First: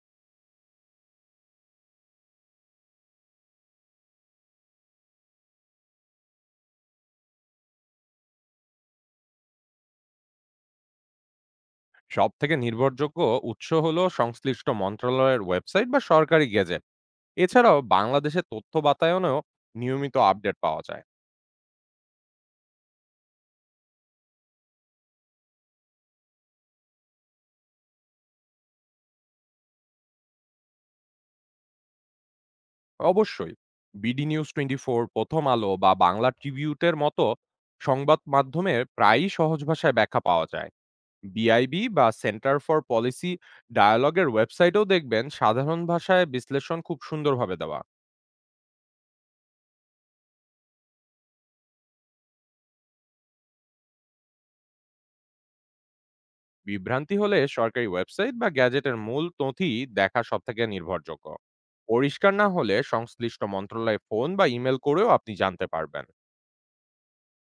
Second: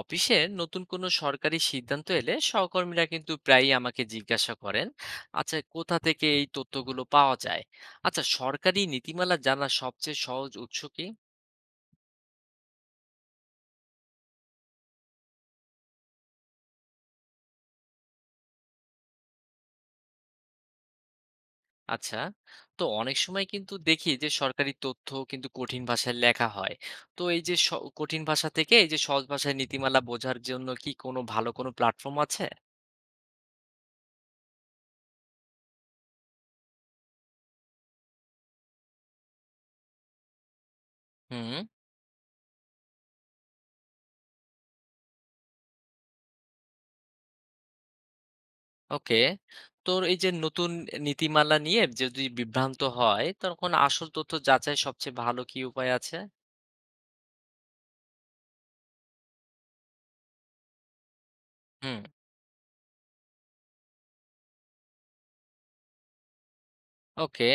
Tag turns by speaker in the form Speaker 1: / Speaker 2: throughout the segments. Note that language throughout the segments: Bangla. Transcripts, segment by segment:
Speaker 1: অফিসে নতুন কোনো সরকারি সিদ্ধান্ত এলে সহকর্মীরা কিন্তু প্রায়ই আমাকে জিজ্ঞাসা করেন, আচ্ছা কোথা থেকে এই তথ্যগুলো পাওয়া যায়, আচ্ছা সরকারি নীতিমালা জানার সবচেয়ে সহজ উৎস কি।
Speaker 2: সবথেকে নির্ভরযোগ্য উৎস হলো সংশ্লিষ্ট মন্ত্রণালয়ের ওয়েবসাইট বা সরকারি গেজেট। এছাড়াও বাংলাদেশের তথ্য বাতায়নেও নিয়মিত আপডেট পাওয়া যায়।
Speaker 1: আচ্ছা, তো অনেক সময় কিন্তু দেখি যে সরকারি তথ্য কিন্তু কঠিন ভাষায় লেখা হয়। তো এই যে কঠিন ভাষা থেকে এই যে সহজ ভাষায় নীতিমালা বোঝার জন্য কি কোনো ভালো প্ল্যাটফর্ম আছে?
Speaker 2: অবশ্যই বিডি নিউজ 24, প্রথম আলো বা বাংলা ট্রিবিউটের মতো সংবাদ মাধ্যমে প্রায়ই সহজ ভাষায় ব্যাখ্যা পাওয়া যায়।
Speaker 1: হুম।
Speaker 2: বিআইবি বা সেন্টার ফর পলিসি ডায়ালগের ওয়েবসাইটেও দেখবেন সাধারণ ভাষায় বিশ্লেষণ খুব সুন্দরভাবে দেওয়া।
Speaker 1: ওকে। তোর এই যে নতুন নীতিমালা নিয়ে যদি বিভ্রান্ত হয়, তখন আসল তথ্য যাচাই সবচেয়ে ভালো কি উপায় আছে?
Speaker 2: বিভ্রান্তি হলে সরকারি ওয়েবসাইট বা গ্যাজেটের মূল নথি দেখা সবথেকে নির্ভরযোগ্য।
Speaker 1: হুম।
Speaker 2: পরিষ্কার না হলে সংশ্লিষ্ট মন্ত্রণালয়ে ফোন বা ইমেল করেও আপনি জানতে পারবেন।
Speaker 1: ওকে।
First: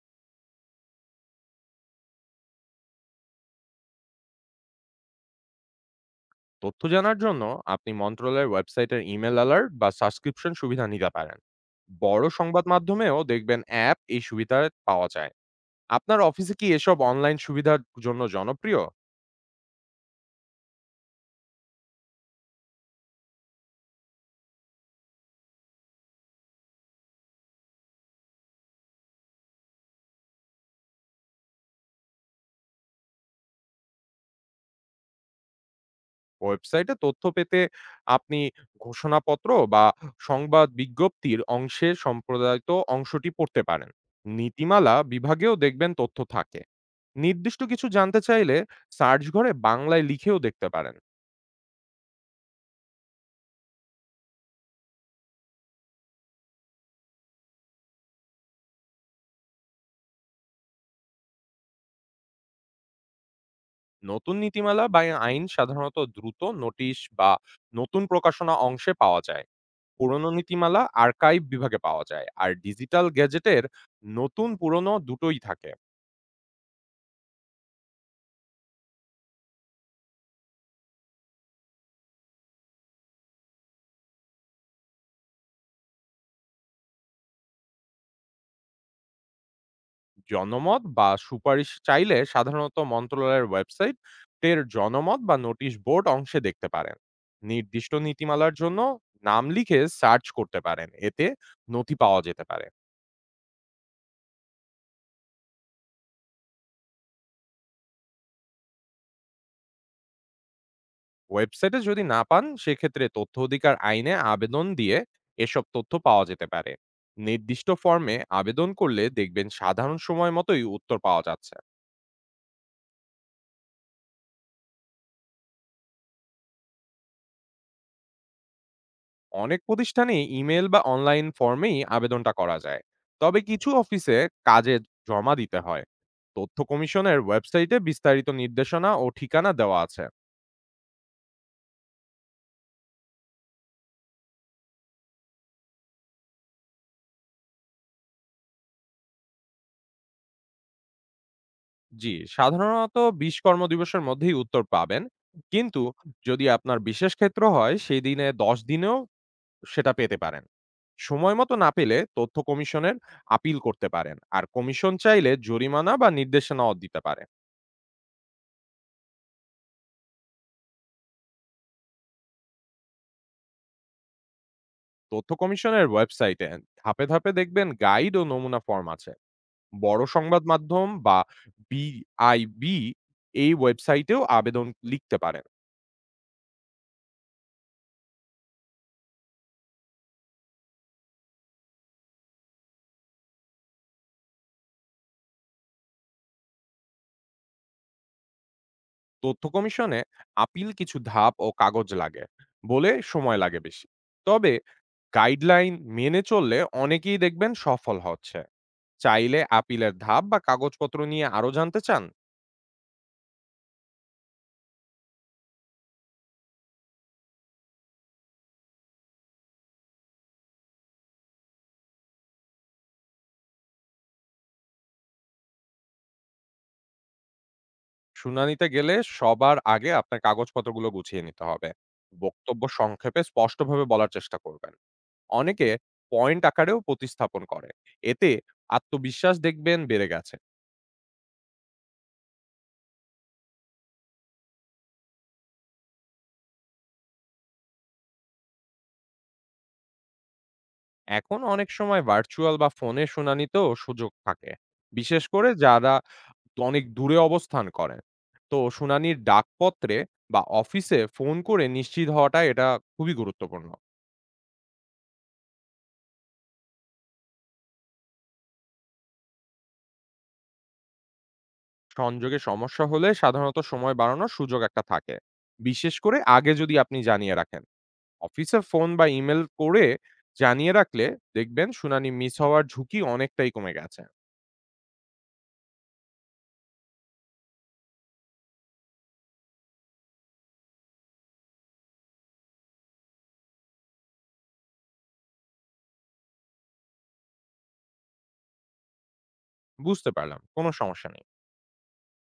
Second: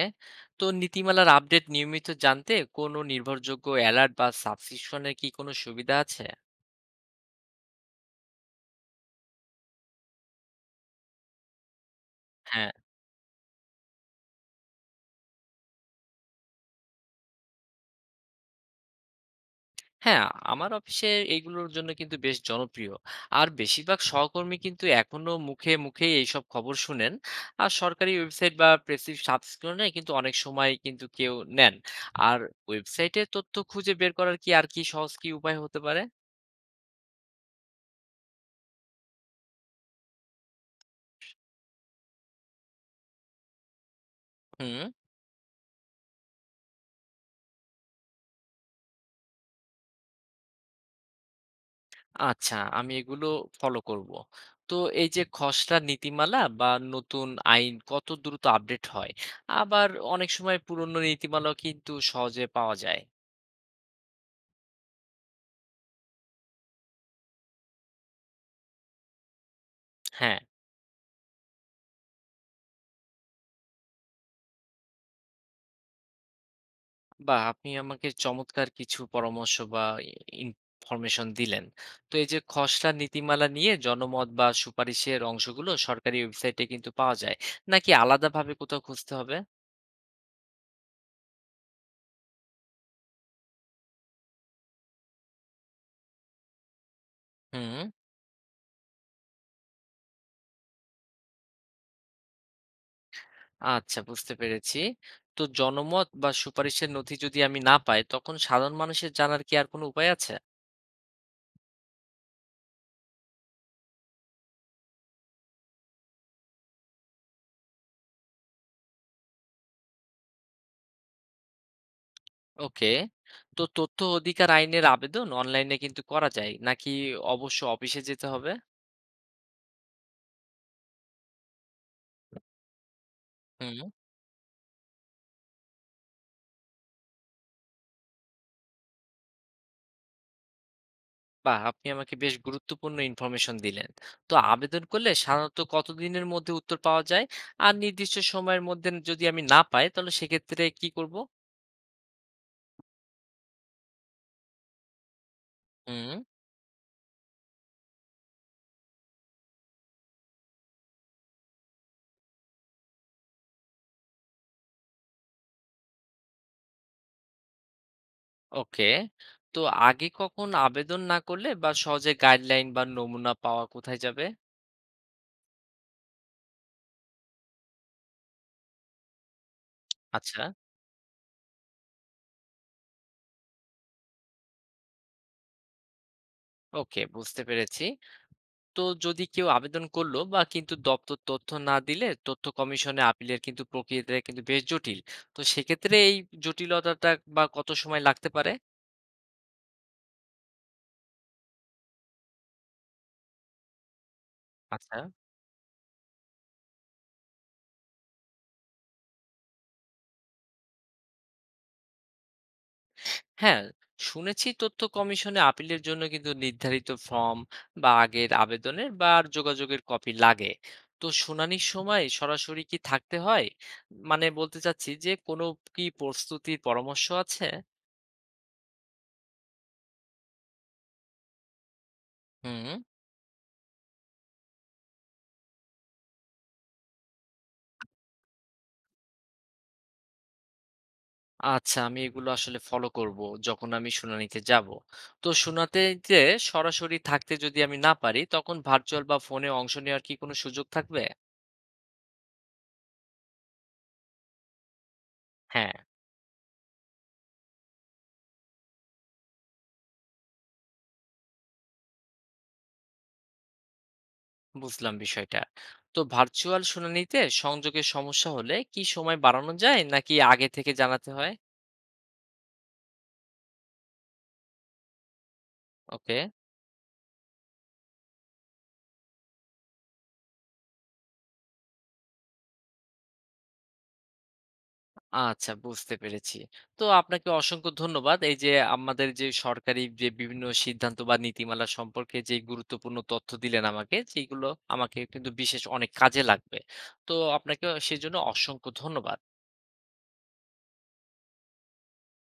Speaker 1: তো নীতিমালার আপডেট নিয়মিত জানতে কোনো নির্ভরযোগ্য অ্যালার্ট বা সাবস্ক্রিপশনের কি কোনো সুবিধা আছে?
Speaker 2: তথ্য জানার জন্য আপনি মন্ত্রণালয়ের ওয়েবসাইটের ইমেল অ্যালার্ট বা সাবস্ক্রিপশন সুবিধা নিতে পারেন। বড় সংবাদ
Speaker 1: হ্যাঁ।
Speaker 2: মাধ্যমেও দেখবেন অ্যাপ এই সুবিধা পাওয়া যায়। আপনার অফিসে কি এসব অনলাইন সুবিধার জন্য জনপ্রিয়?
Speaker 1: হ্যাঁ, আমার অফিসে এইগুলোর জন্য কিন্তু বেশ জনপ্রিয়। আর বেশিরভাগ সহকর্মী কিন্তু এখনো মুখেই এইসব খবর শুনেন। আর সরকারি ওয়েবসাইট বা প্রেসিভ সাবস্ক্রিপশনে কিন্তু অনেক সময় কিন্তু কেউ নেন। আর ওয়েবসাইটে তথ্য খুঁজে বের করার কি আর কি সহজ কি উপায় হতে পারে?
Speaker 2: ওয়েবসাইটে তথ্য পেতে আপনি ঘোষণাপত্র বা সংবাদ বিজ্ঞপ্তির অংশে সম্প্রদায়িত অংশটি পড়তে পারেন।
Speaker 1: হুম।
Speaker 2: নীতিমালা বিভাগেও দেখবেন তথ্য থাকে। নির্দিষ্ট কিছু জানতে চাইলে সার্চ ঘরে বাংলায় লিখেও দেখতে পারেন।
Speaker 1: আচ্ছা, আমি এগুলো ফলো করব। তো এই যে খসড়া নীতিমালা বা নতুন আইন কত দ্রুত আপডেট হয়? আবার অনেক সময় পুরনো নীতিমালাও কিন্তু সহজে পাওয়া যায়।
Speaker 2: নতুন নীতিমালা বা আইন সাধারণত দ্রুত নোটিশ বা নতুন প্রকাশনা অংশে পাওয়া যায়। পুরনো
Speaker 1: হ্যাঁ।
Speaker 2: নীতিমালা আর্কাইভ বিভাগে পাওয়া যায়, আর ডিজিটাল গ্যাজেটের নতুন পুরনো দুটোই থাকে।
Speaker 1: বাহ! আপনি আমাকে চমৎকার কিছু পরামর্শ বা ই ইনফরমেশন দিলেন। তো এই যে খসড়া নীতিমালা নিয়ে জনমত বা সুপারিশের অংশগুলো সরকারি ওয়েবসাইটে কিন্তু পাওয়া যায়। নাকি আলাদাভাবে কোথাও খুঁজতে হবে?
Speaker 2: জনমত বা সুপারিশ চাইলে সাধারণত মন্ত্রণালয়ের ওয়েবসাইট এর জনমত বা নোটিশ বোর্ড অংশে দেখতে পারেন।
Speaker 1: হুম।
Speaker 2: নির্দিষ্ট নীতিমালার জন্য নাম লিখে সার্চ করতে পারেন, এতে নথি পাওয়া যেতে পারে।
Speaker 1: আচ্ছা, বুঝতে পেরেছি। তো জনমত বা সুপারিশের নথি যদি আমি না পাই তখন সাধারণ মানুষের জানার কি আর কোনো উপায় আছে?
Speaker 2: ওয়েবসাইটে যদি না পান, সেক্ষেত্রে তথ্য অধিকার আইনে আবেদন দিয়ে এসব তথ্য পাওয়া যেতে পারে। নির্দিষ্ট ফর্মে আবেদন করলে দেখবেন সাধারণ সময় মতোই উত্তর পাওয়া যাচ্ছে।
Speaker 1: ওকে। তো তথ্য অধিকার আইনের আবেদন অনলাইনে কিন্তু করা যায় নাকি অবশ্য অফিসে যেতে হবে?
Speaker 2: অনেক প্রতিষ্ঠানে ইমেল বা অনলাইন ফর্মেই আবেদনটা করা যায়। তবে কিছু
Speaker 1: হুম।
Speaker 2: অফিসে কাজে জমা দিতে হয়। তথ্য কমিশনের ওয়েবসাইটে বিস্তারিত নির্দেশনা ও ঠিকানা দেওয়া আছে।
Speaker 1: বাহ! আপনি আমাকে বেশ গুরুত্বপূর্ণ ইনফরমেশন দিলেন। তো আবেদন করলে সাধারণত কতদিনের মধ্যে উত্তর পাওয়া যায়? আর নির্দিষ্ট সময়ের মধ্যে যদি আমি না পাই তাহলে সেক্ষেত্রে কি করব?
Speaker 2: জি, সাধারণত 20 কর্মদিবসের মধ্যেই উত্তর পাবেন। কিন্তু
Speaker 1: হুম।
Speaker 2: যদি আপনার বিশেষ ক্ষেত্র হয়, সেই দিনে 10 দিনেও সেটা পেতে পারেন। সময় মতো না পেলে তথ্য কমিশনের আপিল করতে পারেন, আর কমিশন চাইলে জরিমানা বা নির্দেশনাও দিতে পারে।
Speaker 1: ওকে। তো আগে কখন আবেদন না করলে বা সহজে গাইডলাইন বা নমুনা পাওয়া কোথায় যাবে?
Speaker 2: তথ্য কমিশনের ওয়েবসাইটে ধাপে ধাপে দেখবেন গাইড ও নমুনা ফর্ম আছে। বড় সংবাদ
Speaker 1: আচ্ছা।
Speaker 2: মাধ্যম বা বিআইবি এই ওয়েবসাইটেও আবেদন লিখতে পারেন।
Speaker 1: ওকে, বুঝতে পেরেছি। তো যদি কেউ আবেদন করলো বা কিন্তু দপ্তর তথ্য না দিলে তথ্য কমিশনে আপিলের কিন্তু প্রক্রিয়াটা কিন্তু বেশ জটিল। তো সেক্ষেত্রে এই জটিলতাটা বা কত সময় লাগতে পারে?
Speaker 2: তথ্য কমিশনে আপিল কিছু ধাপ ও কাগজ লাগে বলে সময় লাগে বেশি। তবে
Speaker 1: আচ্ছা।
Speaker 2: গাইডলাইন মেনে চললে অনেকেই দেখবেন সফল হচ্ছে। চাইলে আপিলের ধাপ বা কাগজপত্র নিয়ে আরো জানতে চান।
Speaker 1: হ্যাঁ, শুনেছি তথ্য কমিশনে আপিলের জন্য কিন্তু নির্ধারিত ফর্ম বা আগের আবেদনের বা আর যোগাযোগের কপি লাগে। তো শুনানির সময় সরাসরি কি থাকতে হয়, মানে বলতে চাচ্ছি যে কোনো কি প্রস্তুতির পরামর্শ আছে?
Speaker 2: শুনানিতে গেলে সবার আগে আপনার কাগজপত্রগুলো গুছিয়ে নিতে হবে। বক্তব্য
Speaker 1: হুম।
Speaker 2: সংক্ষেপে স্পষ্টভাবে বলার চেষ্টা করবেন। অনেকে পয়েন্ট আকারেও প্রতিস্থাপন করে, এতে আত্মবিশ্বাস দেখবেন বেড়ে গেছে।
Speaker 1: আচ্ছা, আমি এগুলো আসলে ফলো করব যখন আমি শুনানিতে যাব। তো শুনানিতে সরাসরি থাকতে যদি আমি না পারি তখন ভার্চুয়াল বা ফোনে অংশ নেওয়ার কি কোনো সুযোগ থাকবে?
Speaker 2: এখন অনেক সময় ভার্চুয়াল বা ফোনে শুনানিতেও সুযোগ থাকে, বিশেষ করে
Speaker 1: হ্যাঁ।
Speaker 2: যারা অনেক দূরে অবস্থান করেন। তো শুনানির ডাকপত্রে বা অফিসে ফোন করে নিশ্চিত হওয়াটা এটা খুবই গুরুত্বপূর্ণ।
Speaker 1: বুঝলাম বিষয়টা। তো ভার্চুয়াল শুনানিতে সংযোগের সমস্যা হলে কি সময় বাড়ানো যায় নাকি আগে থেকে জানাতে হয়?
Speaker 2: সংযোগে সমস্যা হলে সাধারণত সময় বাড়ানোর সুযোগ একটা থাকে, বিশেষ করে
Speaker 1: ওকে।
Speaker 2: আগে যদি আপনি জানিয়ে রাখেন। অফিসে ফোন বা ইমেল করে জানিয়ে রাখলে দেখবেন শুনানি মিস হওয়ার ঝুঁকি অনেকটাই কমে গেছে।
Speaker 1: আচ্ছা, বুঝতে পেরেছি। তো আপনাকে অসংখ্য ধন্যবাদ এই যে আমাদের যে সরকারি যে বিভিন্ন সিদ্ধান্ত বা নীতিমালা সম্পর্কে যে গুরুত্বপূর্ণ তথ্য দিলেন আমাকে, যেগুলো আমাকে কিন্তু বিশেষ অনেক কাজে লাগবে। তো আপনাকে সেজন্য অসংখ্য ধন্যবাদ।
Speaker 2: বুঝতে পারলাম, কোনো সমস্যা নেই।